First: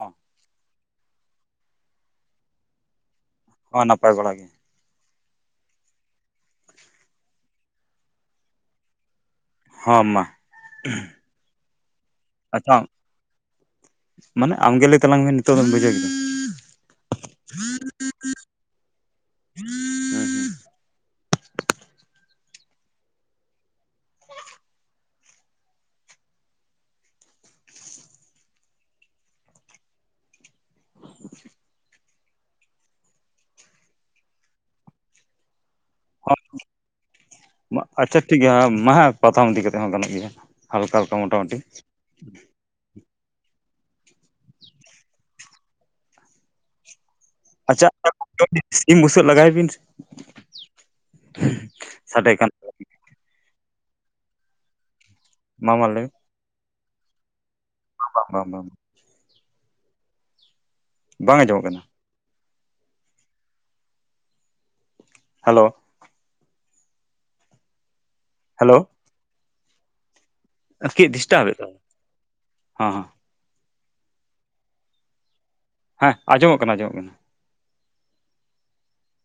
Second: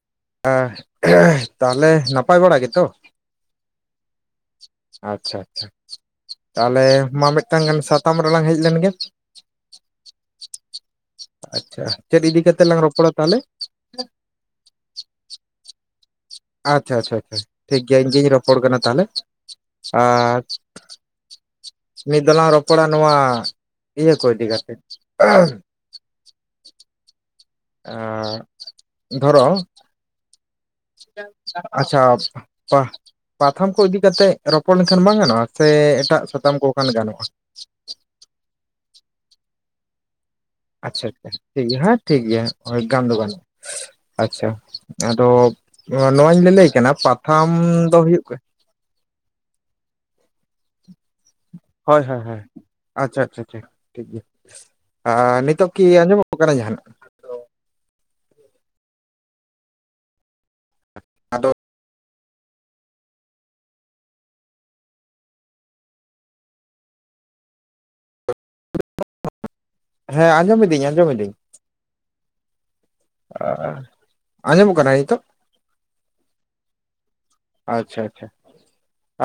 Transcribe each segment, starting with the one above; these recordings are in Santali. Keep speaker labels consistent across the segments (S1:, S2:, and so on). S1: ᱦᱚᱸ
S2: ᱦᱟᱸ ᱛᱟᱦᱚᱞᱮ ᱱᱟᱯᱟᱭ ᱵᱟᱲᱟ ᱜᱮᱛᱚ?
S1: ᱦᱚᱸ ᱱᱟᱯᱟᱭ ᱵᱟᱲᱟ ᱜᱮ ᱾
S2: ᱟᱪᱪᱷᱟ ᱟᱪᱪᱷᱟ ᱛᱟᱦᱚᱞᱮ ᱢᱟ ᱢᱤᱫᱴᱟᱝ ᱜᱟᱱ ᱥᱟᱛᱟᱢ ᱨᱮᱞᱟᱝ ᱦᱮᱡ ᱞᱮᱱ ᱜᱮ ᱾
S1: ᱦᱚ ᱢᱟ ᱾
S2: ᱟᱪᱪᱷᱟ ᱪᱮᱫ ᱤᱫᱤ ᱠᱟᱛᱮ ᱞᱟᱝ ᱨᱚᱯᱚᱲᱟ ᱛᱟᱦᱚᱞᱮ?
S1: ᱢᱟᱱᱮ ᱟᱢᱜᱮ ᱞᱟᱹᱭ ᱛᱟᱞᱟᱝ ᱢᱮ ᱱᱤᱛᱚᱜ ᱫᱚᱢ ᱵᱩᱡᱷᱟᱹᱣᱭᱟ
S2: ᱟᱪᱪᱷᱟ ᱟᱪᱪᱷᱟ ᱴᱷᱤᱠ ᱜᱮᱭᱟ ᱤᱧ ᱜᱤᱧ ᱨᱚᱯᱚᱲ ᱠᱟᱱᱟ ᱛᱟᱦᱞᱮ ᱟᱨ ᱱᱤᱛ ᱫᱚᱞᱟᱝ ᱨᱚᱯᱚᱲᱟ ᱱᱚᱣᱟ ᱤᱭᱟᱹ ᱠᱚ ᱤᱫᱤ ᱠᱟᱛᱮ ᱮᱸ ᱫᱷᱚᱨᱚ ᱟᱪᱪᱷᱟ ᱛᱚ ᱯᱟᱛᱷᱟᱢ ᱠᱚ ᱤᱫᱤ ᱠᱟᱛᱮᱫ ᱨᱚᱯᱚᱲ ᱞᱮᱱᱠᱷᱟᱱ ᱵᱟᱝ ᱜᱟᱱᱚᱜᱼᱟ ᱥᱮ ᱮᱴᱟᱜ
S1: ᱦᱚᱸ
S2: ᱥᱟᱛᱟᱢ ᱠᱚ ᱠᱷᱟᱱ ᱜᱟᱱᱚᱜᱼᱟ ᱾
S1: ᱟᱪᱪᱷᱟ ᱴᱷᱤᱠ ᱜᱮᱭᱟ ᱱᱟᱦᱟᱜ ᱯᱟᱛᱷᱟ ᱤᱫᱤ ᱠᱟᱛᱮᱫ ᱦᱚᱸ ᱜᱟᱱᱚᱜ ᱜᱮᱭᱟ ᱾
S2: ᱟᱪᱪᱷᱟ ᱟᱪᱪᱷᱟ ᱴᱷᱤᱠ ᱜᱮᱭᱟ ᱦᱮᱸ ᱴᱷᱤᱠᱜᱮᱭᱟ ᱜᱟᱱ ᱫᱚ ᱜᱟᱱᱚᱜᱼᱟ ᱾ ᱟᱪᱪᱷᱟ ᱟᱫᱚ ᱱᱚᱣᱟᱧ ᱞᱟᱹᱭᱞᱟᱹᱭ ᱠᱟᱱᱟ ᱯᱟ
S1: ᱟᱪᱪᱷᱟ ᱥᱤᱢ ᱵᱩᱥᱟᱹᱜ ᱞᱟᱜᱟᱭ ᱵᱤᱱ ᱥᱮ
S2: ᱦᱳᱭ ᱦᱳᱭ ᱦᱳᱭ ᱟᱪᱪᱷᱟ ᱟᱪᱪᱷᱟ ᱟᱪᱪᱷᱟ ᱟᱨ ᱱᱤᱛᱚᱜ
S1: ᱢᱟ ᱢᱟ
S2: ᱠᱤ
S1: ᱞᱟᱹᱭ
S2: ᱟᱸᱡᱚᱢᱚᱜ ᱠᱟᱱᱟ ᱡᱟᱦᱟᱱᱟᱜ
S1: [unintelligible] ᱵᱟᱝ
S2: ᱟᱫᱚ
S1: ᱟᱸᱡᱚᱢᱚᱜ ᱠᱟᱱᱟ ᱾ ᱦᱮᱞᱳ ᱦᱮᱞᱳ
S2: [unintelligible]
S1: ᱠᱮᱡ ᱰᱤᱥᱴᱵᱟᱮᱫ [unintelligible] ᱦᱚᱸ
S2: ᱚᱸ ᱟᱸᱡᱚᱢᱚᱜ ᱠᱟᱱᱟ ᱱᱤᱛᱚᱜ?
S1: ᱦᱮᱸ ᱟᱸᱡᱚᱢᱚᱜ ᱠᱟᱱᱟ ᱟᱸᱡᱚᱢᱚᱜ ᱠᱟᱱᱟ ᱾
S2: ᱟᱪᱪᱷᱟ ᱟᱪᱪᱷᱟ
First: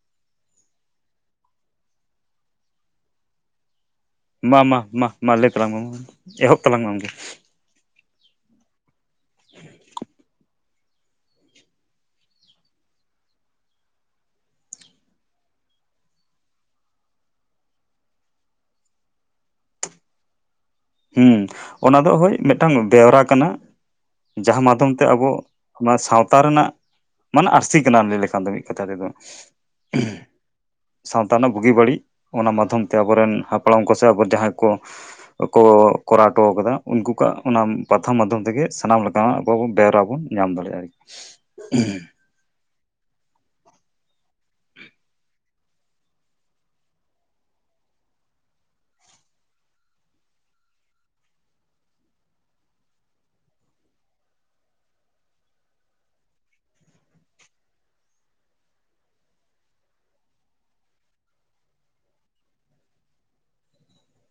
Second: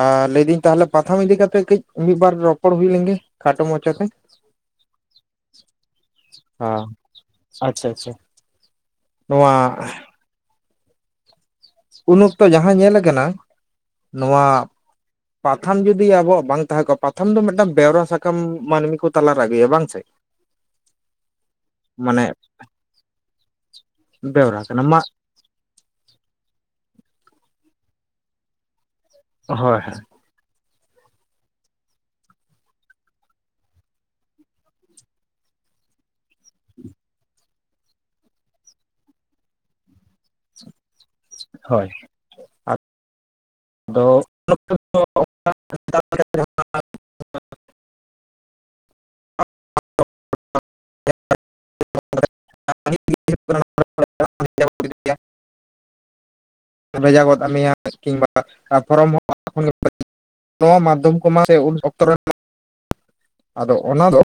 S2: ᱟᱨ ᱞᱟᱹᱭᱫᱟᱹᱧ ᱛᱟᱦᱚᱞᱮ ᱯᱟᱛᱷᱟᱢ ᱤᱫᱤ ᱠᱟᱛᱮᱜ ᱠᱟᱹᱡ ᱢᱤᱫ ᱵᱟᱨ ᱨᱚᱯᱚᱲ ᱦᱩᱭ ᱞᱮᱱᱜᱮ ᱠᱷᱟᱴᱚ ᱢᱚᱪᱟᱛᱮ
S1: ᱢᱟ ᱢᱟ ᱢᱟ ᱢᱟ ᱞᱟᱹᱭ ᱛᱟᱞᱟᱝ ᱢᱮ ᱢᱟ ᱮᱦᱚᱵ ᱛᱟᱞᱟᱝ ᱢᱮ ᱟᱢ ᱜᱮ
S2: ᱟᱪᱪᱷᱟ ᱟᱪᱪᱷᱟ ᱱᱚᱣᱟ ᱩᱱ ᱚᱠᱛᱚ ᱡᱟᱦᱟᱸ ᱧᱮᱞ ᱠᱟᱱᱟ ᱱᱚᱣᱟ ᱯᱟᱛᱷᱟᱢ ᱡᱩᱫᱤ ᱟᱵᱚᱣᱟᱜ ᱵᱟᱝ ᱛᱟᱦᱮᱸ ᱠᱚᱜᱼᱟ, ᱯᱟᱛᱷᱟᱢ ᱫᱚ ᱢᱤᱫᱴᱟᱝ ᱵᱮᱣᱨᱟ ᱥᱟᱠᱟᱢ ᱢᱟᱹᱱᱢᱤ ᱠᱚ ᱛᱟᱞᱟᱨᱮ ᱟᱹᱜᱩᱭᱟ ᱵᱟᱝ ᱥᱮ
S1: ᱦᱩᱸ ᱚᱱᱟ ᱫᱚ
S2: ᱢᱟᱱᱮ
S1: ᱦᱳᱭ ᱢᱤᱫᱴᱟᱝ ᱵᱮᱣᱨᱟ ᱠᱟᱱᱟ
S2: ᱵᱮᱣᱨᱟ
S1: ᱡᱟᱦᱟᱸ
S2: ᱠᱟᱱᱟ
S1: ᱢᱟᱫᱽᱫᱷᱚᱢ
S2: ᱢᱟ
S1: ᱛᱮ ᱟᱵᱚ ᱚᱱᱟ ᱥᱟᱶᱛᱟ ᱨᱮᱱᱟᱜ ᱢᱟᱱᱮ ᱟᱹᱨᱥᱤ ᱠᱟᱱᱟᱢ ᱞᱟᱹᱭ ᱞᱮᱠᱷᱟᱱ ᱫᱚ ᱢᱤᱫ ᱠᱟᱛᱷᱟ ᱛᱮᱫᱚ
S2: ᱦᱳᱭ ᱦᱳᱭ
S1: ᱥᱟᱶᱛᱟ ᱨᱮᱱᱟᱜ ᱵᱩᱜᱤ ᱵᱟᱹᱲᱤᱡ ᱚᱱᱟ ᱢᱟᱫᱽᱫᱷᱚᱢ ᱛᱮ ᱟᱵᱚᱨᱮᱱ ᱦᱟᱯᱲᱟᱢ ᱠᱚᱥᱮ ᱟᱵᱚ ᱡᱟᱦᱟᱸᱭ ᱠᱚ ᱠᱚ ᱠᱚᱨᱟᱣ ᱦᱚᱴᱚ ᱠᱟᱫᱟ ᱩᱱᱠᱩ ᱠᱚᱣᱟᱜᱼᱟ ᱾ ᱚᱱᱟ ᱯᱟᱛᱷᱟᱢ ᱢᱟᱫᱽᱫᱷᱚᱢ ᱛᱮᱜᱮ ᱥᱟᱱᱟᱢ ᱞᱮᱠᱟᱱᱟᱜ ᱟᱵᱚᱵᱚ ᱵᱮᱣᱨᱟ ᱵᱚᱱ ᱧᱟᱢ ᱫᱟᱲᱮᱭᱟᱜᱼᱟ ᱟᱨᱠᱤ
S2: ᱦᱳᱭ [inaudible] [inaudible] [inaudible] ᱵᱷᱮᱡᱟ ᱜᱚᱫ ᱢᱮᱭᱟ [inaudible] ᱠᱤᱢᱵᱟ [inaudible] ᱱᱚᱣᱟ ᱢᱟᱫᱽᱫᱷᱚᱢ ᱠᱚᱢᱟ ᱥᱮ ᱩᱱ ᱚᱠᱛᱚ ᱨᱮᱱᱟᱜ [inaudible] ᱟᱫᱚ ᱚᱱᱟ ᱫᱚ [inaudible]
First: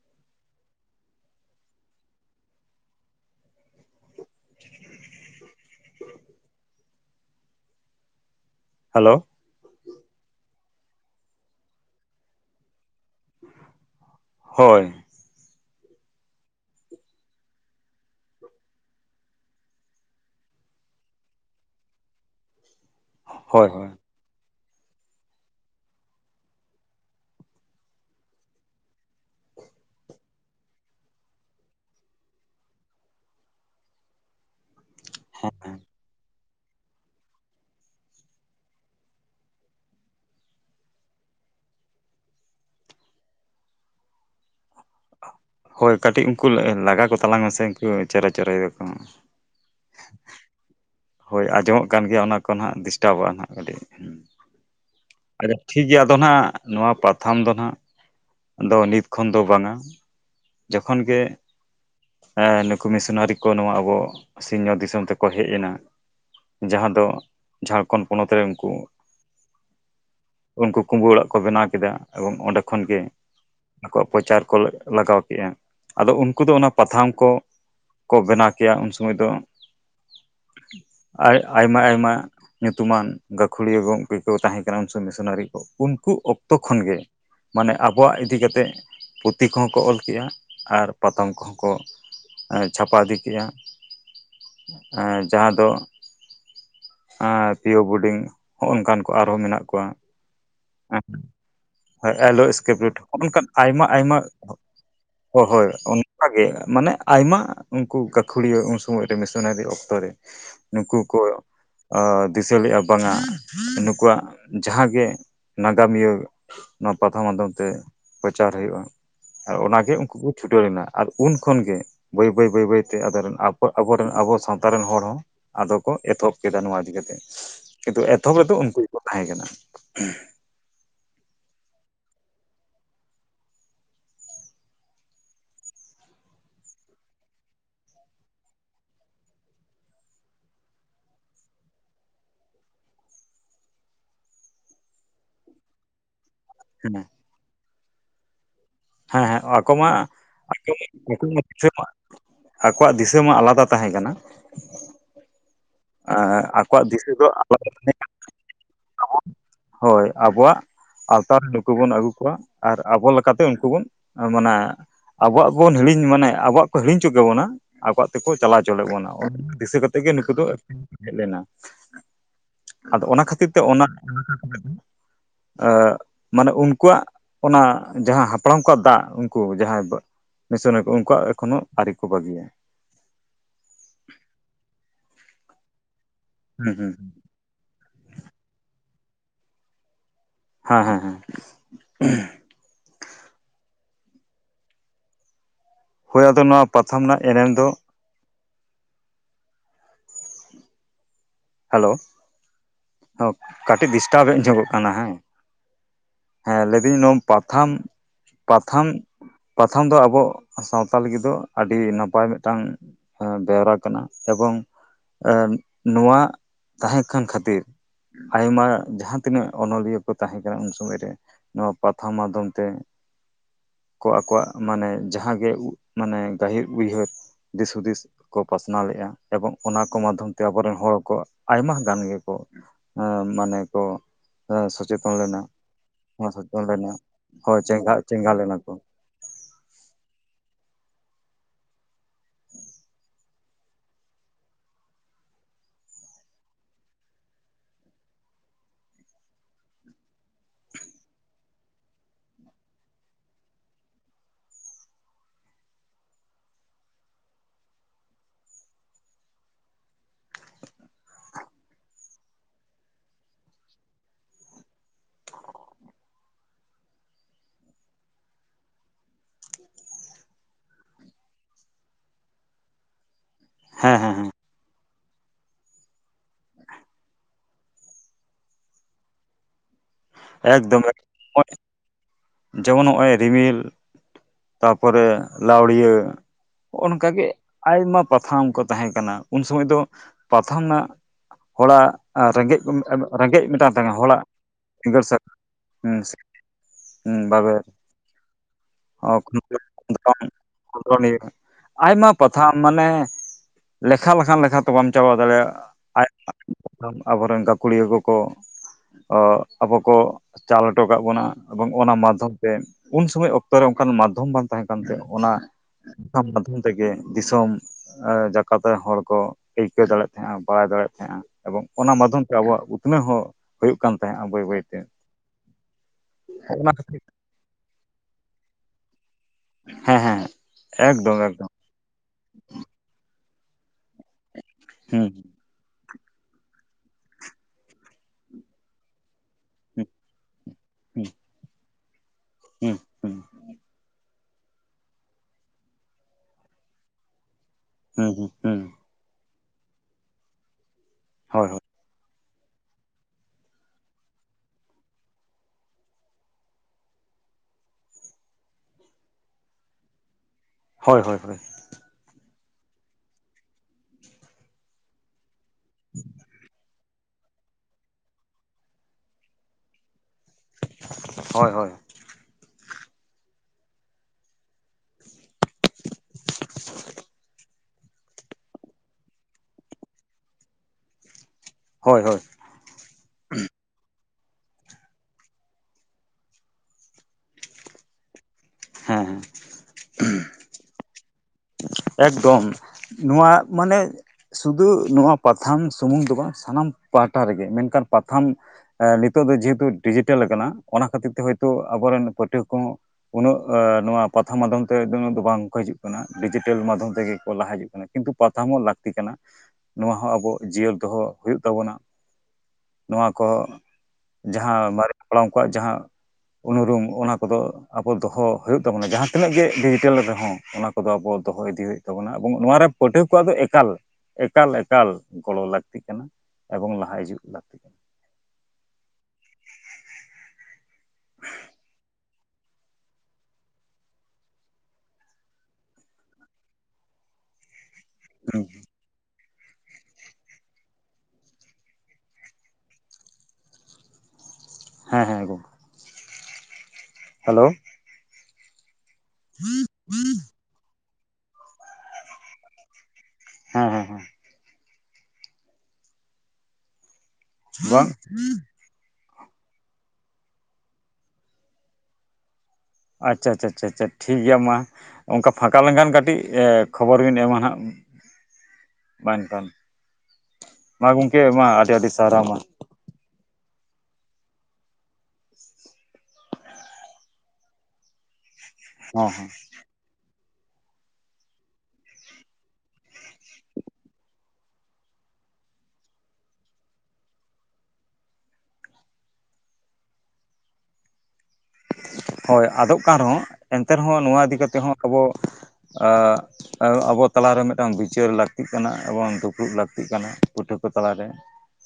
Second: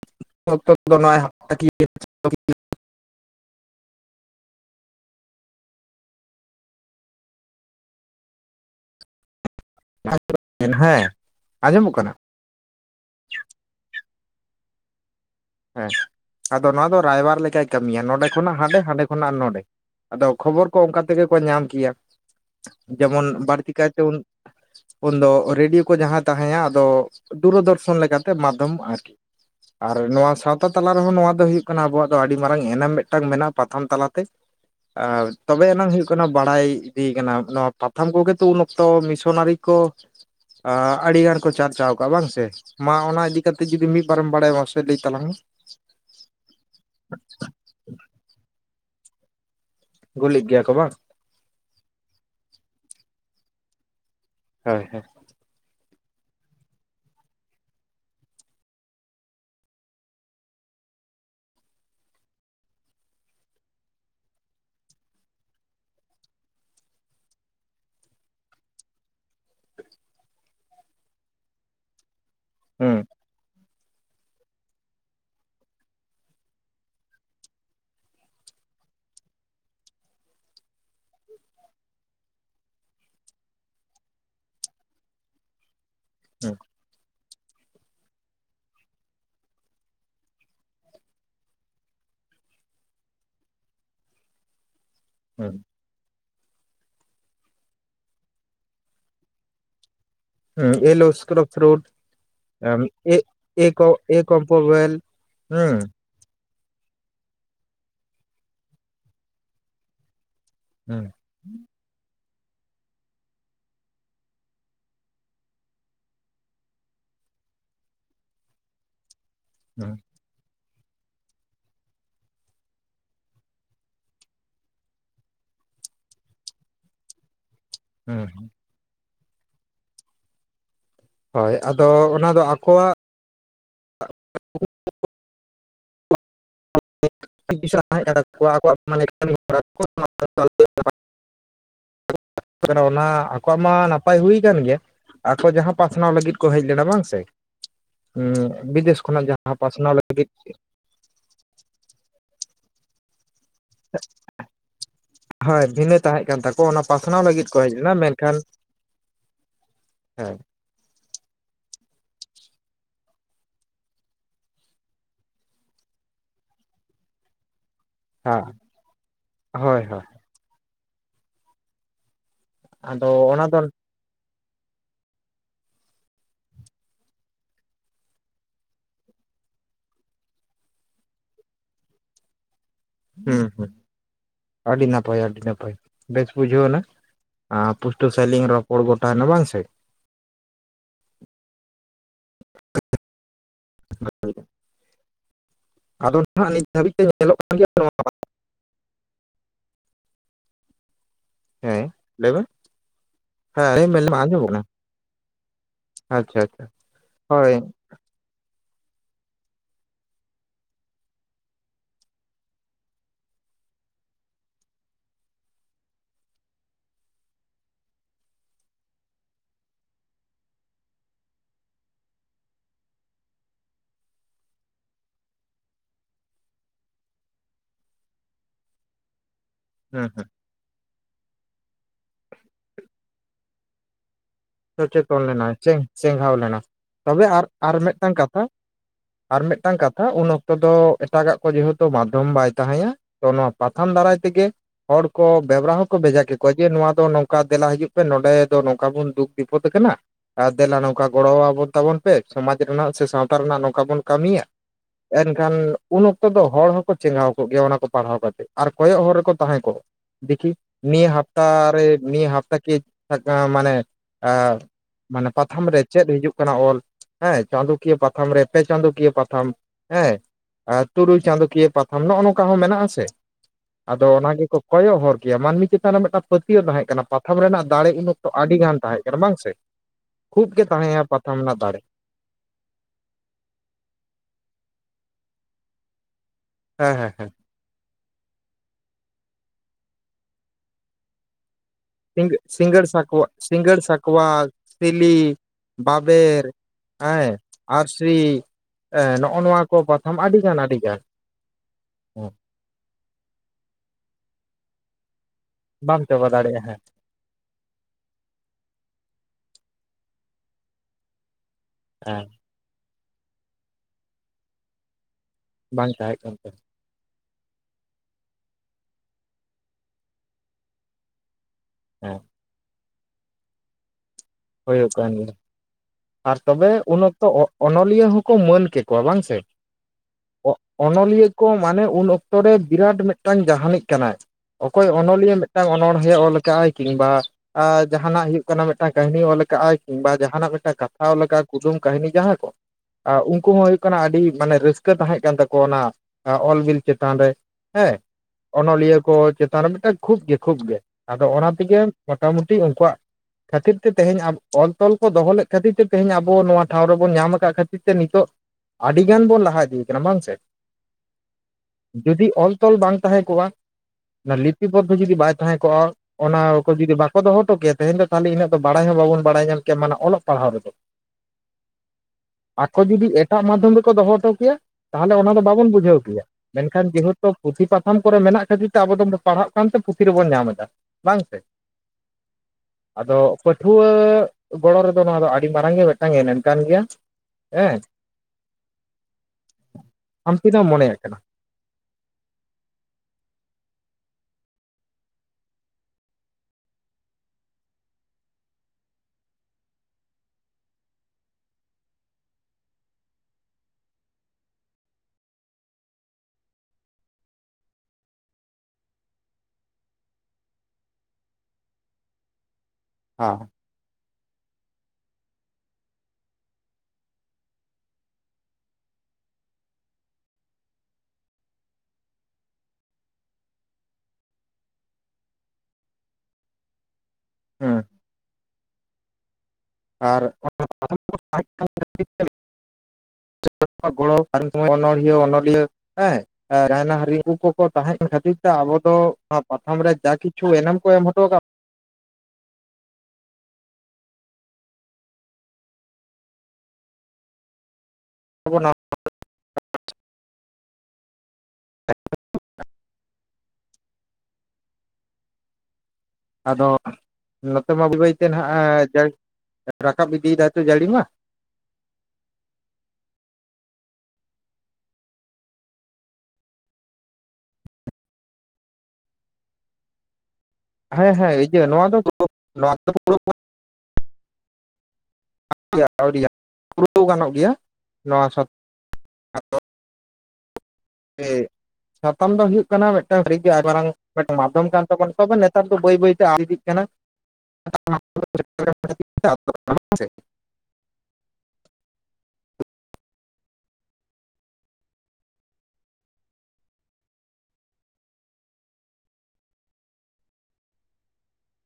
S1: ᱦᱮᱞᱳ
S2: [inaudible] ᱦᱮᱸ ᱟᱸᱡᱚᱢᱚᱜ ᱠᱟᱱᱟ
S1: ᱦᱳᱭ
S2: ᱦᱮᱸ ᱟᱫᱚ ᱱᱚᱣᱟ ᱫᱚ ᱨᱟᱭᱵᱟᱨ ᱞᱮᱠᱟᱭ ᱠᱟᱹᱢᱤᱭᱟ ᱱᱚᱰᱮ ᱠᱷᱚᱱᱟᱜ ᱦᱟᱸᱰᱮ ᱦᱟᱸᱰᱮ ᱠᱷᱚᱱᱟᱜ ᱱᱚᱰᱮ ᱟᱫᱚ ᱠᱷᱚᱵᱚᱨ ᱠᱚ ᱚᱱᱠᱟ ᱛᱮᱜᱮ ᱠᱚ ᱧᱟᱢ ᱠᱮᱭᱟ ᱡᱮᱢᱚᱱ
S1: ᱦᱳᱭ
S2: ᱵᱟᱹᱲᱛᱤ
S1: ᱦᱳᱭ
S2: ᱠᱟᱭᱛᱮ ᱩᱱᱫᱚ ᱨᱮᱰᱤᱭᱳ ᱠᱚ ᱡᱟᱦᱟᱸ ᱛᱟᱦᱮᱸᱭᱟ ᱟᱫᱚ ᱫᱩᱨᱚᱫᱚᱨᱥᱚᱱ ᱞᱮᱠᱟᱛᱮ ᱢᱟᱫᱽᱫᱷᱚᱢ ᱟᱨᱠᱤ ᱟᱨ ᱱᱚᱣᱟ ᱥᱟᱶᱛᱟ ᱛᱟᱞᱟ ᱨᱮᱦᱚᱸ ᱱᱚᱣᱟ ᱫᱚ ᱦᱩᱭᱩᱜᱜ ᱠᱟᱱᱟ ᱟᱵᱚᱣᱟᱜ ᱫᱚ ᱟᱹᱰᱤ ᱢᱟᱨᱟᱝ ᱮᱱᱮᱢ ᱢᱤᱫᱴᱟᱝ ᱢᱮᱱᱟᱜᱼᱟ ᱯᱟᱛᱷᱟᱢ ᱛᱟᱞᱟᱛᱮ ᱛᱚᱵᱮ ᱮᱱᱟᱝ ᱦᱩᱭᱩᱜ ᱵᱟᱲᱟᱭ ᱤᱫᱤᱭ ᱠᱟᱱᱟ ᱱᱚᱣᱟ ᱯᱟᱛᱷᱟᱢ ᱠᱚᱜᱮᱛᱩ ᱩᱱ ᱚᱠᱛᱚ ᱢᱤᱥᱚᱱᱟᱨᱤ ᱠᱚ ᱟᱹᱰᱤ ᱜᱟᱱ ᱠᱚ ᱪᱟᱨᱪᱟᱣ ᱠᱚᱜᱼᱟ ᱵᱟᱝ ᱥᱮ ᱢᱟ ᱚᱱᱟ ᱤᱫᱤᱠᱟ ᱠᱟᱛᱮ ᱡᱩᱫᱤ ᱢᱤᱫ ᱵᱟᱨᱮᱢ ᱵᱟᱲᱟᱭᱟ ᱥᱮ ᱞᱟᱹᱭ ᱛᱟᱞᱟᱝ ᱢᱮ
S1: ᱦᱳᱭ ᱠᱟᱹᱴᱤᱡ ᱩᱱᱠᱩ ᱞᱟᱜᱟ ᱠᱚ ᱛᱟᱟᱞᱟᱝ ᱢᱮᱥᱮ ᱩᱱᱠᱩ ᱪᱮᱨᱚ ᱪᱮᱨᱚᱹᱭ ᱫᱟᱠᱚ
S2: ᱜᱩᱞ ᱜᱮᱭᱟ ᱠᱚ ᱵᱟᱝ
S1: ᱦᱳᱭ ᱟᱸᱡᱚᱢᱚᱜ ᱠᱟᱱ ᱜᱮᱭᱟ ᱚᱱᱟ ᱠᱚ ᱱᱟᱦᱟᱜ ᱰᱤᱥᱴᱟᱵᱚᱜᱼᱟ ᱱᱟᱦᱟᱜ ᱠᱟᱹᱴᱤᱡᱸ
S2: ᱦᱮ ᱦᱮ
S1: ᱟᱪᱪᱷᱟ ᱴᱷᱤᱠ ᱜᱮᱭᱟ ᱟᱫᱚ ᱱᱟᱦᱟᱜ ᱱᱚᱣᱟ ᱯᱟᱛᱷᱟᱢ ᱫᱚ ᱱᱟᱜ ᱱᱤᱛ ᱠᱷᱚᱱ ᱫᱚ ᱵᱟᱝᱟ ᱡᱚᱠᱷᱚᱱ ᱜᱮ ᱱᱩᱠᱩ ᱢᱤᱥᱚᱱᱟᱨᱤ ᱠᱚ ᱱᱚᱣᱟ ᱟᱵᱚ ᱥᱤᱧᱚᱛᱚᱛ ᱫᱤᱥᱚᱢ ᱛᱮᱠᱚ ᱦᱮᱡ ᱮᱱᱟ ᱡᱟᱦᱟᱸ ᱫᱚ ᱡᱷᱟᱲᱠᱷᱚᱸᱰ ᱯᱚᱱᱚᱛ ᱨᱮ ᱩᱱᱠᱩ ᱩᱱᱠᱩ ᱠᱩᱵᱟᱹ ᱚᱲᱟᱜ ᱠᱚ ᱵᱮᱱᱟᱣ ᱠᱮᱫᱟ ᱮᱵᱚᱝ ᱚᱸᱰᱮ ᱠᱷᱚᱱ
S2: ᱦᱩᱸ
S1: ᱜᱮ ᱟᱠᱚᱣᱟᱜ ᱯᱨᱚᱪᱟᱨ ᱠᱚ ᱞᱟᱜᱟᱣ ᱠᱮᱫᱟ ᱟᱫᱚ ᱩᱱᱠᱩ ᱫᱚ ᱚᱱᱟ ᱯᱟᱛᱷᱟᱢ ᱠᱚ ᱠᱚ ᱵᱮᱱᱟᱣ ᱠᱮᱭᱟ ᱩᱱ ᱥᱚᱢᱚᱭ ᱫᱚ ᱟᱭᱢᱟ ᱟᱭᱢᱟ ᱧᱩᱛᱩᱢᱟᱱ ᱜᱟᱹᱠᱷᱩᱲᱤᱭᱟᱹ ᱜᱚᱢᱠᱮ ᱠᱚ ᱛᱟᱦᱮᱸ ᱠᱟᱱᱟ ᱩᱱ ᱥᱚᱢᱚᱭ ᱢᱤᱥᱚᱱᱟᱨᱤ ᱠᱚ ᱩᱱ ᱠᱩ
S2: ᱦᱩᱸ
S1: ᱚᱠᱛᱚ ᱠᱷᱚᱱ ᱜᱮ ᱢᱟᱱᱮ ᱟᱵᱚᱣᱟᱜ ᱤᱫᱤ ᱠᱟᱛᱮᱮᱫ ᱯᱩᱛᱷᱤ ᱠᱚᱦᱚᱸ ᱠᱚ ᱚᱞ ᱠᱮᱜᱼᱟ ᱟᱨ ᱯᱟᱛᱚᱢ ᱠᱚᱦᱚᱸ ᱠᱚ ᱪᱷᱟᱯᱟ ᱤᱫᱤ ᱠᱮᱜᱼᱟ ᱮ
S2: ᱦᱩᱸ
S1: ᱡᱟᱦᱟᱸ ᱫᱚ ᱟᱸ ᱯᱤᱭᱤᱭᱳ ᱵᱳᱰᱤᱝ ᱦᱚᱸᱜᱚᱝᱠᱟᱱ ᱠᱚ ᱟᱨᱦᱚᱸ ᱢᱮᱱᱟᱜ ᱠᱚᱣᱟ᱾
S2: ᱦᱩᱸ ᱮᱞᱳ ᱥᱠᱨᱚᱯ ᱯᱷᱨᱩᱴ
S1: ᱦᱟᱸ ᱮᱞ ᱳ ᱤᱥᱠᱤᱵᱨᱩᱴ
S2: ᱮ
S1: ᱦᱚᱸᱜᱼ ᱱᱚᱝᱠᱟᱱ
S2: ᱮ
S1: ᱟᱭᱢᱟ
S2: ᱠᱚ
S1: ᱟᱭᱢᱟ
S2: [unintelligible]
S1: ᱚ ᱦᱳᱭ
S2: ᱦᱩᱸ
S1: ᱚᱱ ᱚᱱᱠᱟᱜᱮ ᱢᱟᱱᱮ ᱟᱭᱢᱟ ᱩᱱᱠᱩ ᱜᱟᱹᱠᱷᱩᱲᱤᱭᱟᱹ ᱩᱱ ᱥᱚᱢᱚᱭ ᱨᱮ ᱢᱮᱤᱥᱚᱱᱟᱨᱤ ᱚᱠᱛᱚ ᱨᱮ ᱱᱩᱠᱩ
S2: ᱦᱩᱸ
S1: ᱠᱚ ᱫᱤᱥᱟᱹ ᱞᱮᱫᱼᱟ ᱵᱟᱝᱟ ᱱᱩᱠᱩᱣᱟᱜ ᱡᱟᱦᱟᱸ‌ ᱜᱮ ᱱᱟᱜᱟᱢᱤᱭᱟᱹ ᱱᱚᱣᱟ ᱯᱟᱛᱷᱟ ᱢᱟᱫᱽᱫᱷᱚᱢ ᱛᱮ ᱯᱨᱚᱪᱟᱨ ᱦᱩᱭᱩᱜᱭᱼᱟ ᱟᱨ ᱚᱱᱟᱜᱤ
S2: ᱦᱩᱸ
S1: ᱩᱱᱠᱩ ᱠᱩ ᱪᱷᱩᱴᱟᱹᱣᱱᱟ᱾ ᱟᱨ ᱩᱱ ᱠᱷᱚᱱ ᱜᱮ ᱵᱟᱹᱭ ᱵᱟᱹᱭ ᱵᱟᱹᱭ ᱵᱟᱹᱭ ᱛᱮ ᱟᱵ ᱟᱵᱚᱨᱮᱱ ᱟᱵᱚ ᱥᱟᱶᱛᱟ ᱨᱮᱱ ᱦᱚᱲ ᱦᱚᱸ᱾ ᱟᱫᱚ ᱠᱚ ᱮᱛᱚᱦᱚᱵ ᱠᱮᱫᱟ ᱱᱚᱣᱟ ᱤᱫᱤ ᱠᱟᱛᱮᱜ ᱠᱤᱱᱛᱩ
S2: ᱦᱩᱸ
S1: ᱮᱛᱚᱦᱚᱵ ᱨᱮᱫᱚ ᱩᱱᱠᱩ ᱜᱮᱠᱚ ᱛᱟᱸᱦ ᱠᱟᱱᱟ᱾
S2: ᱦᱳᱭ ᱟᱫᱚ ᱚᱱᱟ ᱫᱚ ᱟᱠᱚᱣᱟᱜ [unintelligible] [unintelligible] ᱚᱱᱟ ᱟᱠᱚᱣᱟᱜ ᱢᱟ ᱱᱟᱯᱟᱭ ᱦᱩᱭ ᱟᱠᱟᱱ ᱜᱮᱭᱟ ᱟᱠᱚ ᱡᱟᱦᱟᱸ ᱯᱟᱥᱱᱟᱣ ᱞᱟᱹᱜᱤᱫ ᱠᱚ ᱦᱮᱡ ᱞᱮᱱᱟ
S1: ᱦᱮᱸ
S2: ᱵᱟᱝ ᱥᱮ ᱵᱤᱫᱮᱥ
S1: ᱦᱮᱸ
S2: ᱠᱷᱚᱱᱟᱜ
S1: ᱦᱮᱸ
S2: ᱡᱟᱦᱟᱸ
S1: ᱟᱠᱚ ᱢᱟ
S2: ᱯᱟᱥᱱᱟᱣ ᱞᱟᱹᱜᱤᱫ
S1: [unintelligible] ᱟᱠᱚᱣᱟᱜ ᱫᱤᱥ ᱫᱤᱥᱟᱹ ᱢᱟ ᱟᱞᱟᱫᱟ ᱛᱟᱦᱮᱸ ᱠᱟᱱᱟ᱾
S2: ᱦᱳᱭ ᱵᱷᱤᱱᱟᱹ ᱛᱟᱦᱮᱸᱫ ᱠᱟᱱ ᱛᱟᱠᱚ ᱚᱱᱟ
S1: ᱟᱠᱚᱣᱟᱜ ᱫᱤᱥᱟᱹ
S2: ᱯᱟᱥᱱᱟᱣ
S1: ᱫᱚ ᱟᱞᱟᱫᱟ
S2: ᱞᱟᱹᱜᱤᱫ ᱠᱚ ᱦᱮᱡ ᱞᱮᱱᱟ, ᱢᱮᱱᱠᱷᱟᱱ
S1: ᱦᱳᱭ
S2: ᱦᱮᱸ
S1: ᱟᱵᱚᱣᱟᱜ ᱟᱣᱛᱟᱨᱣ ᱱᱩᱠᱩ ᱵᱚᱱ ᱟᱹᱜᱩ ᱠᱚᱣᱟ ᱟᱨ ᱟᱵᱚ ᱞᱮᱠᱟᱛᱮ ᱩᱱᱠᱩ ᱵᱚᱱ ᱢᱟᱱᱮ ᱟᱵᱚᱣᱟᱜ ᱵᱚᱱ ᱦᱤᱲᱤᱧ ᱢᱟᱱᱮ ᱟᱵᱚᱣᱟᱜ ᱠᱚ ᱦᱤᱲᱤᱧ ᱦᱚᱪᱚ ᱠᱮᱵᱚᱱᱟ, ᱟᱠᱚᱣᱟᱜ ᱛᱮᱠᱚ
S2: ᱦᱮᱸ
S1: ᱪᱟᱞᱟᱣ ᱪᱚ ᱵᱚᱱᱟ ᱚᱱᱟ ᱫᱤᱥᱟᱹ
S2: ᱦᱳᱭ ᱦᱳᱭ
S1: ᱠᱟᱛᱮᱜ ᱜᱮ ᱱᱩᱠᱩ ᱫᱚ ᱦᱮᱡ ᱞᱮᱱᱟ᱾ ᱟᱫᱚ ᱚᱱᱟ ᱠᱷᱟᱹᱛᱤᱨ ᱛᱮ ᱚᱱᱟ [unintelligible] ᱮ ᱢᱟᱱᱮ ᱩᱱᱠᱩᱣᱟᱜ ᱚᱱᱟ ᱡᱟᱦᱟᱸ ᱦᱟᱯᱲᱟᱢ ᱠᱚᱣᱟᱜ ᱫᱟᱜ ᱩᱱᱠᱩ ᱡᱟᱦᱟᱸᱭᱼ- ᱢᱮᱥᱚᱱ ᱟᱠᱚ ᱩᱱᱠᱩ ᱮᱠᱷᱚᱱᱚ ᱟᱹᱣᱨᱤ ᱠᱚ ᱵᱟᱹᱜᱤᱭᱟ᱾
S2: ᱦᱩᱸ ᱦᱩᱸ ᱟᱹᱰᱤ ᱱᱟᱯᱟᱭ ᱟᱹᱰᱤ ᱱᱟᱯᱟᱭ ᱵᱮᱥ ᱵᱩᱡᱷᱟᱹᱣ
S1: ᱦᱩᱸ
S2: ᱱᱟ᱾
S1: ᱦᱩᱸ
S2: ᱟᱸ ᱯᱩᱥᱴᱟᱹ ᱥᱟᱞᱤᱝ ᱨᱚᱯᱚᱲ ᱜᱚᱴᱟᱭᱮᱱᱟ ᱵᱟᱝ ᱥᱮ᱾
S1: ᱦᱮᱸ ᱦᱮᱸ ᱦᱮᱸ
S2: [unintelligible]
S1: ᱦᱳᱭ ᱟᱫᱚ
S2: ᱱᱟᱦᱟᱜ ᱱᱤᱛ
S1: ᱱᱚᱣᱟ
S2: ᱫᱷᱟᱹᱵᱤᱡ
S1: ᱯᱟᱛᱷᱟᱢ
S2: ᱛᱮ
S1: ᱨᱮᱱᱟᱜ
S2: ᱧᱮᱞᱚᱜ
S1: ᱮᱱᱮᱢ
S2: ᱠᱟᱱ
S1: ᱫᱚ
S2: ᱜᱮᱭᱟ ᱱᱚᱣᱟ ᱦᱮᱸ
S1: ᱦᱮᱞᱳ
S2: ᱞᱟᱹᱭ ᱵᱮᱱ
S1: ᱦᱚᱠ
S2: ᱦᱮᱸ
S1: ᱠᱟᱹᱴᱤᱡ
S2: ᱢᱮᱱ ᱢᱮ
S1: ᱰᱤᱥᱴᱟᱵ
S2: ᱟᱸᱡᱚᱢᱚᱜ
S1: ᱟᱡᱚᱜᱚᱜ ᱠᱟᱱᱟ ᱦᱮᱸ᱾
S2: ᱟᱪᱪᱷᱟ
S1: ᱦᱮᱸ
S2: ᱟᱪᱪᱷᱟ
S1: ᱞᱟᱹᱭᱫᱟᱹᱧ ᱱᱚ
S2: ᱦᱳᱭ
S1: ᱯᱟᱛᱷᱟᱢ ᱯᱟᱛᱷᱟᱢ᱾ ᱯᱟᱛᱷᱟᱢ ᱫᱚ ᱟᱵᱚ ᱥᱟᱶᱛᱟ ᱞᱟᱹᱜᱤᱫ ᱫᱚ ᱟᱹᱰᱤ ᱱᱟᱯᱟᱭ ᱢᱤᱫᱴᱟᱝ ᱵᱮᱣᱨᱟ ᱠᱟᱱᱟ ᱮᱵᱚᱝ ᱱᱚᱣᱟ ᱛᱟᱦᱮᱸ ᱠᱟᱱ ᱠᱷᱟᱹᱛᱤᱨ ᱟᱭᱢᱟ ᱡᱟᱦᱟᱸ ᱛᱤᱱᱟᱹᱜ ᱚᱱᱚᱞᱤᱭᱟᱹ ᱠᱚ ᱛᱟᱦᱮᱸ ᱠᱟᱱᱟ ᱩᱱ ᱥᱚᱢᱚᱭ ᱨᱮ ᱱᱚᱣᱟ ᱯᱟᱛᱷᱟ ᱢᱟᱫᱽᱫᱷᱚᱢ ᱛᱮ, ᱠᱚ ᱟᱠᱚᱣᱟᱜ ᱢᱟᱱᱮ ᱡᱟᱦᱟᱸᱜᱮ ᱢᱟᱱᱮ ᱜᱟᱹᱦᱤᱨ ᱩᱭᱦᱟᱹᱨ ᱫᱤᱥ ᱦᱩᱫᱤᱥ ᱠᱚ ᱯᱟᱥᱱᱟᱣ ᱞᱮᱜᱼᱟ᱾ ᱮᱵᱚᱝ ᱚᱱᱟ ᱠᱚ
S2: ᱦᱩᱸ ᱦᱩᱸ
S1: ᱢᱟᱫᱽᱫᱷᱚᱢ ᱛᱮ ᱟᱵᱚᱨᱮᱱ ᱦᱚᱲ ᱠᱚ ᱟᱭᱢᱟ ᱜᱟᱱ ᱜᱮᱠᱚ ᱢᱟᱱᱮ ᱠᱚ ᱥᱚᱪᱮᱛᱚᱱ
S2: ᱥᱮᱪᱮᱛᱚᱱ
S1: ᱞᱮᱱᱟ
S2: ᱞᱮᱱᱟᱭ ᱪᱮᱸᱜᱷᱟᱣ ᱞᱮᱱᱟᱭ
S1: ᱥᱚᱪᱮᱛᱚᱱ ᱞᱮᱱᱟ
S2: ᱛᱚᱵᱮ ᱟᱨ
S1: ᱦᱳᱭ
S2: ᱟᱨ
S1: ᱪᱮᱸᱜᱷᱟ
S2: ᱢᱤᱫᱴᱟᱝ
S1: ᱪᱮᱸᱜᱷᱟ
S2: ᱠᱟᱛᱷᱟ
S1: ᱞᱮᱱᱟ ᱠᱚ
S2: ᱟᱨ ᱢᱤᱫᱴᱟᱝ ᱠᱟᱛᱷᱟ ᱩᱱ ᱚᱠᱛᱚ ᱫᱚ ᱮᱴᱟᱜᱟᱜ ᱠᱚ ᱡᱮᱦᱮᱛᱩ ᱢᱟᱫᱽᱫᱷᱚᱢ ᱵᱟᱭ ᱛᱟᱦᱮᱭᱟ᱾ ᱛᱚ ᱱᱚᱣᱟ ᱯᱟᱛᱷᱟᱢ ᱫᱟᱨᱟᱭ ᱛᱮᱜᱮ ᱦᱚᱲ ᱠᱚ ᱵᱮᱵᱽᱨᱟ ᱦᱚᱸᱠᱚ ᱵᱷᱮᱡᱟ ᱠᱮᱠᱚᱣᱟ ᱡᱮ ᱱᱚᱣᱟ ᱫᱚ ᱱᱚᱝᱠᱟ ᱫᱮᱞᱟ ᱦᱤᱡᱩᱜ ᱯᱮ ᱱᱚᱸᱰᱮ ᱫᱚ ᱱᱚᱝᱠᱟ ᱵᱚᱱ ᱫᱩᱠ ᱵᱤᱯᱚᱫ ᱠᱟᱱᱟ, ᱟᱨ ᱫᱮᱞᱟ ᱱᱚᱝᱠᱟ ᱜᱚᱲᱚ ᱟᱵᱚᱱ ᱛᱟᱵᱚᱱ ᱯᱮ ᱥᱚᱢᱟᱡᱽ ᱨᱮᱱᱟᱜ ᱥᱮ ᱥᱟᱶᱛᱟ ᱨᱮᱱᱟᱜ ᱱᱚᱝᱠᱟ ᱵᱚᱱ ᱠᱟᱹᱢᱤᱭᱟ᱾ ᱮᱱᱠᱷᱟᱱ ᱩᱱ ᱚᱠᱛᱚ ᱫᱚ ᱦᱚᱲ ᱦᱚᱸᱠᱚ ᱪᱮᱸᱜᱟᱣ ᱠᱚᱜ ᱜᱮᱭᱟ ᱚᱱᱟ ᱠᱚ ᱯᱟᱲᱦᱟᱣ ᱠᱟᱛᱮᱫ ᱟᱨ ᱠᱚᱭᱚᱜ ᱦᱚᱨ ᱨᱮᱠᱚ ᱛᱟᱦᱮᱸ ᱠᱚᱜᱼᱟ᱾ ᱫᱮᱠᱷᱤ ᱱᱤᱭᱟᱹ ᱦᱟᱯᱛᱟᱨᱮ ᱱᱤᱭᱟᱹ ᱦᱟᱯᱛᱟ ᱠᱤ ᱢᱟᱱᱮ ᱟ ᱢᱟᱱᱮ ᱯᱟᱛᱷᱟᱢ ᱨᱮ ᱪᱮᱫ ᱦᱤᱡᱩᱜ ᱠᱟᱱᱟ ᱚᱞ ᱦᱮᱸ ᱪᱟᱸᱫᱳᱠᱤᱭᱟᱹ ᱯᱟᱛᱷᱟᱢ ᱨᱮ ᱯᱮ ᱪᱟᱸᱫᱳ ᱠᱤᱭᱟᱹ ᱯᱟᱛᱷᱟᱢ, ᱦᱮᱸ ᱟᱨ ᱛᱩᱨᱩᱭ ᱪᱟᱸᱫᱳᱠᱤᱭᱟᱹ ᱯᱟᱛᱷᱟᱢ ᱱᱚᱜᱼᱚ ᱱᱚᱝᱠᱟ ᱦᱚᱸ ᱢᱮᱱᱟᱜᱼᱟ ᱟ ᱥᱮ?
S1: ᱦᱮᱸ
S2: ᱟᱫᱚ
S1: ᱦᱮᱸ ᱦᱮᱸ
S2: ᱚᱱᱟ ᱜᱮᱠᱚ ᱠᱚᱭᱚᱜ ᱦᱚᱨ ᱠᱮᱭᱟ ᱢᱟᱹᱱᱢᱤ ᱪᱮᱛᱟᱱ ᱨᱮ ᱢᱤᱫᱴᱟᱝ ᱯᱟᱹᱛᱤᱭᱟᱹᱣ ᱛᱟᱦᱮᱸ ᱠᱟᱱᱟ ᱯᱟᱛᱷᱟᱢ ᱨᱮᱱᱟᱜ ᱫᱟᱲᱮ ᱩᱱᱟᱹ᱾ ᱛᱚ ᱟᱹᱰᱤ ᱜᱟᱱ ᱛᱟᱦᱮᱸ ᱠᱟᱱᱟ ᱵᱟᱝ ᱥᱮ ᱠᱷᱩᱵ ᱜᱮ
S1: ᱮᱠᱫᱚᱢᱚ ᱮᱠ
S2: ᱛᱟᱦᱮᱸᱼᱟ ᱯᱟᱛᱷᱟᱢ ᱨᱮᱱᱟᱜ ᱫᱟᱲᱮ
S1: ᱡᱮᱢᱚᱱ ᱱᱚᱜᱼᱚᱭ ᱨᱤᱢᱤᱞ ᱛᱟᱯᱚᱨᱮ ᱞᱟᱹᱣᱲᱤᱭᱟᱹ ᱦᱚᱸᱜ
S2: ᱦᱮᱸ
S1: ᱱᱚᱝᱠᱟ ᱜᱮ
S2: ᱦᱮᱸ
S1: ᱟᱭᱢᱟ ᱯᱟᱛᱷᱟᱢ ᱠᱚ ᱛᱟᱦᱮᱸ ᱠᱟᱱᱟ ᱩᱱ ᱥᱚᱢᱚᱭ ᱫᱚ ᱯᱟᱛᱷᱟᱢ ᱱᱟᱜ ᱚᱲᱟᱜ
S2: ᱥᱤᱜᱟᱹᱲ ᱥᱟᱠᱚᱣᱟ ᱥᱤᱜᱟᱹᱲ
S1: ᱦᱚᱲᱟᱜ
S2: ᱥᱟᱠᱚᱣᱟ
S1: ᱥᱤᱸᱜᱟᱹᱲ
S2: ᱴᱷᱤᱞᱤ
S1: ᱥᱟᱠᱟᱢ
S2: ᱵᱟᱵᱮᱨ ᱦᱮᱸ
S1: ᱵᱟᱵᱮᱨ
S2: ᱟᱨᱥᱤ ᱮ ᱱᱚᱜᱼᱚ ᱱᱚᱣᱟ ᱠᱚ ᱯᱟᱛᱷᱟᱢ ᱟᱹᱰᱤᱜᱟᱱ ᱟᱹᱰᱤᱜᱟᱱ
S1: ᱟᱭᱢᱟ ᱯᱟᱛᱷᱟᱢ ᱢᱟᱱᱮ ᱞᱮᱠᱷᱟ ᱞᱮᱠᱷᱟᱱ ᱞᱮᱠᱷᱟ ᱛᱮ ᱵᱟᱢ ᱪᱟᱵᱟ ᱫᱟᱲᱮᱭᱟᱜᱼᱟ᱾
S2: ᱵᱟᱢ ᱪᱟᱵᱟ ᱫᱟᱲᱮᱭᱟᱜᱼᱟ ᱦᱟᱸᱜ
S1: ᱟᱵᱚᱨᱮᱱ ᱜᱟᱠᱚᱲᱤᱭᱟᱹ ᱠᱚᱠᱚ ᱟᱵᱚ ᱠᱚ ᱪᱟᱞ ᱦᱚᱴᱚ ᱠᱟ ᱵᱚᱱᱟ ᱮᱵᱚᱝ ᱚᱱᱟ
S2: ᱦᱮᱸ
S1: ᱢᱟᱫᱽᱫᱷᱚᱢ ᱛᱮ ᱩᱱ ᱥᱚᱢᱚᱭ ᱚᱠᱛᱚᱨᱮ ᱚᱱᱠᱟᱱ ᱢᱟᱫᱽᱫᱷᱚᱢ ᱵᱟᱝ ᱛᱟᱦᱮᱸ ᱠᱟᱱᱛᱮ ᱚᱱᱟ
S2: ᱵᱟᱝ ᱛᱟᱦᱮᱸ
S1: ᱚᱱᱟ
S2: ᱠᱟᱱ ᱛᱟᱦᱮᱸ
S1: ᱢᱟᱫᱷᱚᱢ ᱛᱮ ᱜᱮ ᱫᱤᱥᱚᱢ ᱡᱟᱠᱟᱛ ᱨᱮᱱ ᱦᱚᱲ ᱠᱚ ᱟᱹᱭᱠᱟᱹᱣ ᱫᱟᱲᱮᱭᱟᱜ ᱛᱟᱦᱮᱸᱜᱼᱟ ᱵᱟᱲᱟᱭ ᱫᱟᱲᱮᱭᱟᱜ ᱛᱟᱦᱮᱸᱜᱼᱟ᱾ ᱮᱵᱚᱝ ᱚᱱᱟ
S2: ᱦᱮᱸ
S1: ᱢᱟᱫᱽᱫᱷᱚᱢ ᱛᱮ ᱟᱵᱚᱣᱟᱜ ᱩᱛᱱᱟᱹᱣ ᱦᱚᱸ ᱦᱩᱭᱩᱜ ᱠᱟᱱ ᱛᱟᱦᱮᱸᱫ
S2: ᱦᱩᱭᱩᱜ ᱠᱟᱱ ᱜᱮᱭᱟ ᱟᱨ ᱛᱚᱵᱮ
S1: ᱚᱱᱟ
S2: ᱩᱱ ᱚᱠᱛᱚ ᱚᱱᱚᱞᱤᱭᱟᱹ ᱦᱚᱸᱠᱚ ᱢᱟᱹᱱ ᱠᱮᱠᱚᱣᱟ ᱵᱟᱝ ᱥᱮ
S1: ᱦᱮᱸ ᱦᱮᱸ
S2: ᱚ
S1: ᱮᱠᱫᱚᱢ
S2: ᱚᱱᱚᱞᱤᱭᱟᱹ
S1: ᱮᱠᱫᱚᱢ
S2: ᱠᱚᱢ ᱢᱟᱱᱮ ᱩᱱ ᱚᱠᱛᱚᱮ ᱵᱤᱨᱟᱴ ᱢᱤᱫᱴᱟᱝ ᱡᱟᱦᱟᱸᱱᱤ ᱠᱟᱱᱟᱭ ᱚᱠᱚᱭ
S1: ᱦᱩᱸ
S2: ᱚᱱᱚᱞᱤᱭᱟᱹ ᱢᱤᱫᱴᱟᱝ ᱚᱱᱚᱲᱦᱮᱸ ᱚᱞ ᱟᱠᱟᱜᱟᱭ ᱠᱤᱢᱵᱟ ᱡᱟᱦᱟᱸᱱᱟᱜ ᱦᱩᱭᱩᱜ ᱠᱟᱱᱟ ᱢᱤᱫᱴᱟᱝ ᱠᱟᱹᱦᱤᱱᱤ ᱚᱞ ᱟᱠᱟᱜ ᱠᱟᱜ ᱟᱭ
S1: ᱦᱩᱸ
S2: ᱠᱤᱢᱵᱟ ᱡᱟᱦᱟᱱᱟᱜ ᱞᱮᱠᱟ
S1: ᱦᱩᱸ
S2: ᱠᱟᱛᱷᱟᱣ ᱞᱮᱠᱟ ᱠᱩᱫᱩᱢ ᱠᱟᱹᱦᱱᱤ ᱡᱟᱦᱟᱸ
S1: ᱦᱩᱸ ᱦᱩᱸ
S2: ᱩᱱᱠᱩ ᱦᱚᱸ ᱦᱩᱭᱩᱜ ᱠᱟᱱᱟ ᱟᱹᱰᱤ ᱢᱟᱱᱮ ᱨᱟᱹᱥᱠᱟᱹ ᱨᱟᱹᱥᱠᱟᱹ ᱛᱟᱦᱮᱸ ᱠᱟᱱ ᱛᱟᱠᱚᱣᱟ ᱚᱱᱟ ᱚᱞ ᱵᱤᱞ ᱪᱮᱛᱟᱱ ᱨᱮ ᱦᱮᱸ
S1: ᱦᱩᱸ ᱦᱩᱸ ᱦᱩᱸ
S2: ᱚᱱᱚᱞᱤᱭᱟᱹ ᱠᱚ ᱪᱮᱛᱟᱱ ᱨᱮ ᱢᱤᱫᱴᱟᱱ ᱠᱷᱩᱵ ᱜᱮ ᱠᱷᱩᱵ ᱜᱮ ᱟᱫᱚ
S1: ᱦᱳᱭ
S2: ᱚᱱᱟ ᱛᱮᱜᱮ ᱢᱚᱴᱟᱢᱩᱴᱤ ᱩᱱᱠᱩᱣᱟᱜ ᱠᱷᱟᱹᱛᱤᱨ ᱛᱮᱦᱮᱧ ᱚᱞ ᱛᱚᱞ ᱠᱚ ᱫᱚᱦᱚ ᱞᱮᱫ ᱠᱷᱟᱹᱛᱤᱨ ᱛᱮ ᱛᱮᱦᱤᱧ ᱟᱵᱚ ᱱᱚᱣᱟ ᱴᱷᱟᱶ ᱨᱮᱵᱚᱱ ᱧᱟᱢ ᱟᱠᱟᱫ ᱠᱷᱟᱹᱛᱤᱨ ᱛᱮ ᱱᱤᱛᱚᱜ ᱟᱹᱰᱤ ᱜᱟᱱ ᱵᱚᱱ ᱞᱟᱦᱟ ᱤᱫᱤ ᱟᱠᱟᱱᱟ ᱵᱟᱝ ᱥᱮ
S1: ᱦᱳᱭ ᱦᱳᱭ ᱦᱳᱭ
S2: ᱡᱩᱫᱤ ᱚᱞ ᱛᱚᱞ ᱵᱟᱝ ᱛᱟᱦᱮᱸ ᱠᱚᱜᱼᱟ ᱚᱱᱟ ᱞᱤᱯᱤ ᱯᱚᱫᱷᱚ ᱡᱩᱫᱤ ᱵᱟᱭ ᱛᱟᱦᱮᱸ ᱠᱚᱜᱼᱟ ᱚᱱᱟᱠᱚ ᱡᱩᱫᱤ ᱵᱟᱠᱚ ᱫᱚᱦᱚ ᱦᱚᱴᱚ ᱠᱮᱭᱟ ᱛᱮᱦᱮᱧ ᱫᱚ ᱛᱟᱦᱚᱞᱮ ᱤᱱᱟᱹᱜ ᱵᱟᱲᱟᱭ ᱦᱚᱸ ᱵᱟᱵᱚᱱ ᱵᱟᱲᱟᱭ ᱧᱟᱢ ᱠᱮᱭᱟ ᱢᱟᱱᱮ ᱚᱞᱚᱜ ᱯᱟᱲᱦᱟᱣ ᱨᱮᱫᱚ
S1: ᱦᱳᱭ ᱦᱳᱭ
S2: ᱟᱠᱚ ᱡᱩᱫᱤ ᱮᱴᱟᱜ ᱢᱟᱫᱽᱫᱷᱚᱢ ᱨᱮᱠᱚ ᱫᱚᱦᱚ ᱦᱚᱴᱚ ᱠᱮᱭᱟ ᱛᱟᱦᱚᱞᱮ ᱚᱱᱟ ᱫᱚ ᱵᱟᱵᱚᱱ ᱵᱩᱡᱷᱟᱹᱣ ᱠᱮᱭᱟ ᱢᱮᱱᱠᱷᱟᱱ ᱡᱮᱦᱮᱛᱩ ᱯᱩᱛᱷᱤ ᱯᱟᱛᱷᱟᱢ ᱠᱚᱨᱮ ᱢᱮᱱᱟᱜ ᱠᱷᱟᱹᱛᱤᱨ ᱛᱮ ᱟᱵᱚ ᱫᱚᱱ ᱯᱟᱲᱦᱟᱜ ᱠᱟᱱᱛᱮ ᱯᱩᱛᱷᱤ ᱨᱮᱵᱚᱱ ᱧᱟᱢ ᱮᱫᱟ᱾ ᱵᱟᱝ ᱥᱮ
S1: ᱦᱳᱭ ᱦᱳᱭ
S2: ᱟᱫᱚ ᱯᱟᱹᱴᱷᱩᱣᱟᱹ ᱜᱚᱲᱚ ᱨᱮᱫᱚ ᱱᱚᱣᱟ ᱫᱚ ᱟᱹᱰᱤ ᱢᱟᱨᱟᱝ ᱜᱮ ᱢᱤᱫᱴᱟᱝ ᱮᱱᱮᱢ ᱜᱮᱭᱟ ᱦᱮᱸ
S1: ᱦᱮᱸ ᱦᱮᱸ
S2: ᱪᱮᱫ ᱮᱢ ᱢᱚᱱᱮᱭᱟᱜ ᱠᱟᱱᱟ
S1: ᱮᱠᱫᱚᱢ ᱱᱚᱣᱟ ᱢᱟᱱᱮ ᱥᱩᱫᱩ ᱱᱚᱣᱟ ᱯᱟᱛᱷᱟᱢ ᱥᱩᱢᱩᱝ ᱫᱚ ᱵᱟᱝ ᱥᱟᱱᱟᱢ ᱯᱟᱦᱴᱟ ᱨᱮᱜᱮ ᱢᱮᱱᱠᱷᱟᱱ ᱯᱟᱛᱷᱟᱢ ᱱᱤᱛᱚᱜ ᱫᱚ ᱡᱮᱦᱮᱛᱩ ᱰᱤᱡᱤᱴᱮᱞ ᱟᱠᱟᱱᱟ ᱚᱱᱟ ᱠᱷᱟᱹᱛᱤᱨ ᱛᱮ ᱦᱚᱭᱛᱳ ᱟᱵᱚᱨᱮᱱ ᱯᱟᱹᱴᱷᱩᱣᱟᱹ ᱠᱚᱦᱚᱸ ᱩᱱᱟᱹᱜ ᱱᱚᱣᱟ ᱯᱟᱛᱷᱟ ᱢᱟᱫᱽᱫᱷᱚᱢ ᱛᱮ ᱩᱱᱟᱹᱜ ᱫᱚ ᱵᱟᱝ ᱠᱚ ᱦᱤᱡᱩᱜ ᱠᱟᱱᱟ ᱰᱤᱡᱤᱴ ᱴᱮᱞ ᱢᱟᱫᱽᱫᱷᱚᱢ ᱛᱮᱜᱮ ᱠᱚ ᱞᱟᱦᱟ ᱦᱤᱡᱩᱜ ᱠᱟᱱᱟ ᱠᱤᱱᱛᱩ ᱯᱟᱛᱷᱟᱢ ᱦᱚ ᱞᱟᱹᱠᱛᱤ ᱠᱟᱱᱟ ᱱᱚᱣᱟ ᱦᱚᱸ ᱟᱵᱚ ᱡᱤᱭᱟᱹᱲ ᱫᱚᱦᱚ ᱦᱩᱭᱩᱜ ᱛᱟᱵᱚᱱᱟ ᱱᱚᱣᱟ ᱠᱚ ᱡᱟᱦᱟᱸ ᱢᱟᱨᱮ ᱦᱟᱯᱲᱟᱢ ᱠᱚᱣᱟᱜ ᱡᱟᱦᱟᱸ ᱩᱱᱩᱨᱩᱢ ᱚᱱᱟ ᱠᱚᱫᱚ ᱟᱵᱚ ᱫᱚᱦᱚ ᱦᱩᱭᱩᱜ ᱛᱟᱵᱚᱱᱟ ᱡᱟᱦᱟᱸ ᱛᱤᱱᱟᱹᱜ ᱜᱮ ᱰᱤᱡᱤᱴᱮᱞ ᱨᱮᱦᱚᱸ ᱚᱱᱟ ᱠᱚᱫᱚ ᱟᱵᱚ ᱫᱚᱦᱚ ᱤᱫᱤ ᱦᱩᱭᱩᱜ ᱛᱟᱵᱚᱱᱟ ᱮᱵᱚᱝ ᱱᱚᱣᱟ ᱨᱮ ᱯᱟᱹᱴᱷᱩᱣᱟᱹ ᱠᱚᱣᱟᱜ ᱫᱚ ᱮᱠᱟᱞ ᱮᱠᱟᱞ ᱮᱠᱟᱞ ᱜᱚᱲᱚ ᱞᱟᱹᱠᱛᱤ ᱠᱟᱱᱟ ᱮᱵᱚᱝ ᱞᱟᱦᱟ ᱦᱤᱡᱩᱜ ᱞᱟᱹᱠᱛᱤ
S2: ᱦᱮᱸ ᱟᱨ ᱚᱱᱟ ᱛᱟᱦᱮᱸ [inaudible] [inaudible] ᱚᱱᱚᱲᱦᱤᱭᱟᱹ ᱚᱱᱚᱞᱦᱤᱭᱟᱹ ᱦᱮᱸ ᱨᱟᱭᱱᱟ ᱦᱟᱨᱤ ᱛᱟᱦᱮᱸᱱ ᱠᱷᱟᱱ ᱠᱷᱟᱹᱛᱤᱨ
S1: ᱦᱩᱸ
S2: ᱛᱮ ᱟᱵᱚ ᱫᱚ ᱯᱟᱛᱷᱟᱢ ᱨᱮ ᱡᱟ ᱠᱤᱪᱷᱩ ᱮᱱᱮᱢ ᱠᱚ ᱮᱢ ᱦᱚᱴᱚ ᱟᱠᱟᱫ
S1: ᱦᱮᱸ ᱦᱮᱸ ᱜᱚᱝᱠᱮ, ᱦᱮᱞᱳ,
S2: ᱟᱵᱚ [inaudible]
S1: [inaudible] ᱦᱮᱸ ᱦᱮᱸ ᱦᱮᱸ,
S2: ᱟᱫᱚ ᱱᱚᱛᱮ
S1: ᱵᱟᱝ
S2: ᱢᱟ ᱵᱟᱹᱭ ᱵᱟᱹᱭᱛᱮ ᱱᱟᱦᱟᱜ ᱮ ᱡᱟ ᱨᱟᱠᱟᱵ ᱤᱫᱤᱭᱮᱫᱟᱭ ᱛᱚ ᱡᱟᱹᱲᱤ ᱢᱟ,
S1: ᱟᱪᱪᱷᱟ ᱪᱷᱟᱷᱟ ᱴᱷᱤᱠ ᱜᱮᱭᱟ ᱢᱟ᱾ ᱚᱱᱠᱟ ᱯᱷᱟᱸᱠᱟ ᱞᱮᱱᱠᱷᱟᱱ ᱠᱟᱹᱴᱤᱡ ᱠᱷᱚᱵᱚᱨ ᱵᱤᱱ ᱮᱢᱟ ᱦᱟᱜ, ᱢᱟ ᱮᱱᱠᱷᱟᱱ ᱢᱟ
S2: ᱦᱮᱸ
S1: ᱜᱚᱝᱠᱮ
S2: ᱦᱮᱸ
S1: ᱢᱟ
S2: ᱤᱭᱟᱹ
S1: ᱟᱹᱰᱤ
S2: ᱱᱚᱣᱟ
S1: ᱟᱹᱰᱤ
S2: ᱫᱚ
S1: ᱥᱟᱨᱦᱟᱣ ᱢᱟ᱾
S2: [inaudible] [inaudible] ᱯᱩᱨᱟᱹᱣ ᱜᱟᱱᱚᱜ ᱜᱮᱭᱟ ᱱᱚᱣᱟ
S1: ᱦᱚ ᱦᱚ,
S2: ᱥᱮ, ᱥᱟᱛᱟᱢ ᱫᱚ ᱦᱩᱭᱩᱜ ᱠᱟᱱᱟ ᱢᱤᱫᱴᱟᱝ ᱟᱰᱤ ᱜᱤ ᱟᱰᱤ ᱢᱟᱨᱟᱝ ᱢᱤᱫᱴᱟᱝ ᱢᱟᱫᱽᱫᱷᱚᱢ ᱠᱟᱱ ᱛᱟᱵᱚᱱᱟ ᱛᱚᱵᱮ ᱱᱮᱛᱟᱨ ᱫᱚ ᱵᱟᱹᱭ ᱵᱟᱹᱭᱛᱮ ᱟᱫ ᱤᱫᱤᱜ ᱠᱟᱱᱟ᱾ [inaudible]
S1: ᱦᱳᱭ ᱟᱫᱚᱜ ᱠᱟᱱ ᱨᱮᱦᱚᱸ ᱮᱱᱛᱮ ᱨᱮᱦᱚᱸ ᱱᱚᱣᱟ ᱤᱫᱤ ᱠᱟᱛᱮᱫ ᱦᱚᱸ ᱟᱵᱚ ᱟᱵᱚ ᱛᱟᱞᱟᱨᱮ ᱢᱤᱫᱴᱟᱝ ᱵᱤᱪᱟᱹᱨ ᱞᱟᱹᱠᱛᱤᱜ ᱠᱟᱱᱟ ᱮᱵᱚᱝ ᱫᱩᱯᱲᱩᱵ ᱞᱟᱹᱠᱛᱤᱜ ᱠᱟᱱᱟ ᱯᱟᱹᱴᱷᱩᱣᱟᱹ ᱠᱚ ᱛᱟᱞᱟᱨᱮ,
S2: [inaudible]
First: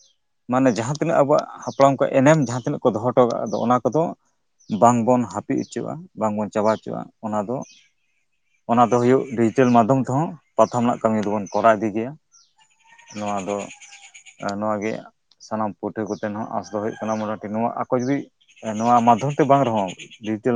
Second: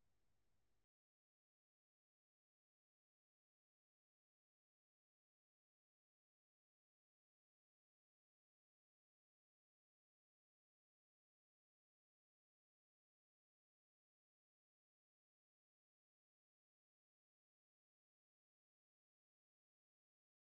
S1: ᱢᱟᱱᱮ ᱡᱟᱦᱟᱸ ᱛᱤᱱᱟᱹᱜ ᱟᱵᱚᱣᱟᱜ ᱦᱟᱯᱲᱟᱢ ᱠᱚᱣᱟᱜ ᱮᱱᱮᱢ ᱡᱟᱦᱟᱸ ᱛᱤᱱᱟᱹᱜ ᱠᱚ ᱫᱚᱦᱚ ᱦᱚᱴᱚ ᱠᱟᱜᱼᱟ ᱚᱱᱟ ᱠᱚᱫᱚ ᱵᱟᱝᱵᱚᱱ ᱦᱟᱹᱯᱤᱫ ᱦᱚᱪᱚᱣᱟᱜᱼᱟ ᱵᱟᱝᱵᱚᱱ ᱪᱟᱵᱟ ᱦᱚᱪᱚᱣᱟᱜᱼᱟ ᱚᱱᱟ ᱫᱚ ᱚᱱᱟ ᱫᱚ ᱦᱩᱭᱩᱜ ᱰᱤᱡᱤᱴᱮᱞ ᱢᱟᱫᱽᱫᱷᱚᱢ ᱛᱮᱦᱚᱸ ᱯᱟᱛᱷᱟᱢ ᱨᱮᱱᱟᱜ ᱠᱟᱹᱢᱤ ᱫᱚᱵᱚᱱ ᱠᱚᱨᱟᱣ ᱤᱫᱤ ᱜᱮᱭᱟ ᱱᱚᱣᱟ ᱫᱚ ᱮᱸᱜ ᱱᱚᱣᱟ ᱜᱮ ᱥᱟᱱᱟᱢ ᱯᱟᱹᱴᱷᱩᱣᱟᱹ ᱠᱚᱴᱷᱮᱱ ᱦᱚᱸ ᱟᱸᱥ ᱫᱚᱦᱚ ᱦᱩᱭᱩᱜ ᱠᱟᱱᱟ ᱢᱚᱴᱟᱢᱩᱴᱤ ᱱᱚᱣᱟ ᱟᱠᱚ ᱡᱩᱫᱤ ᱱᱚᱣᱟ ᱢᱟᱫᱽᱫᱷᱚᱢ ᱛᱮ ᱵᱟᱝ ᱨᱮᱦᱚᱸ ᱰᱤᱡᱤᱴᱮᱞ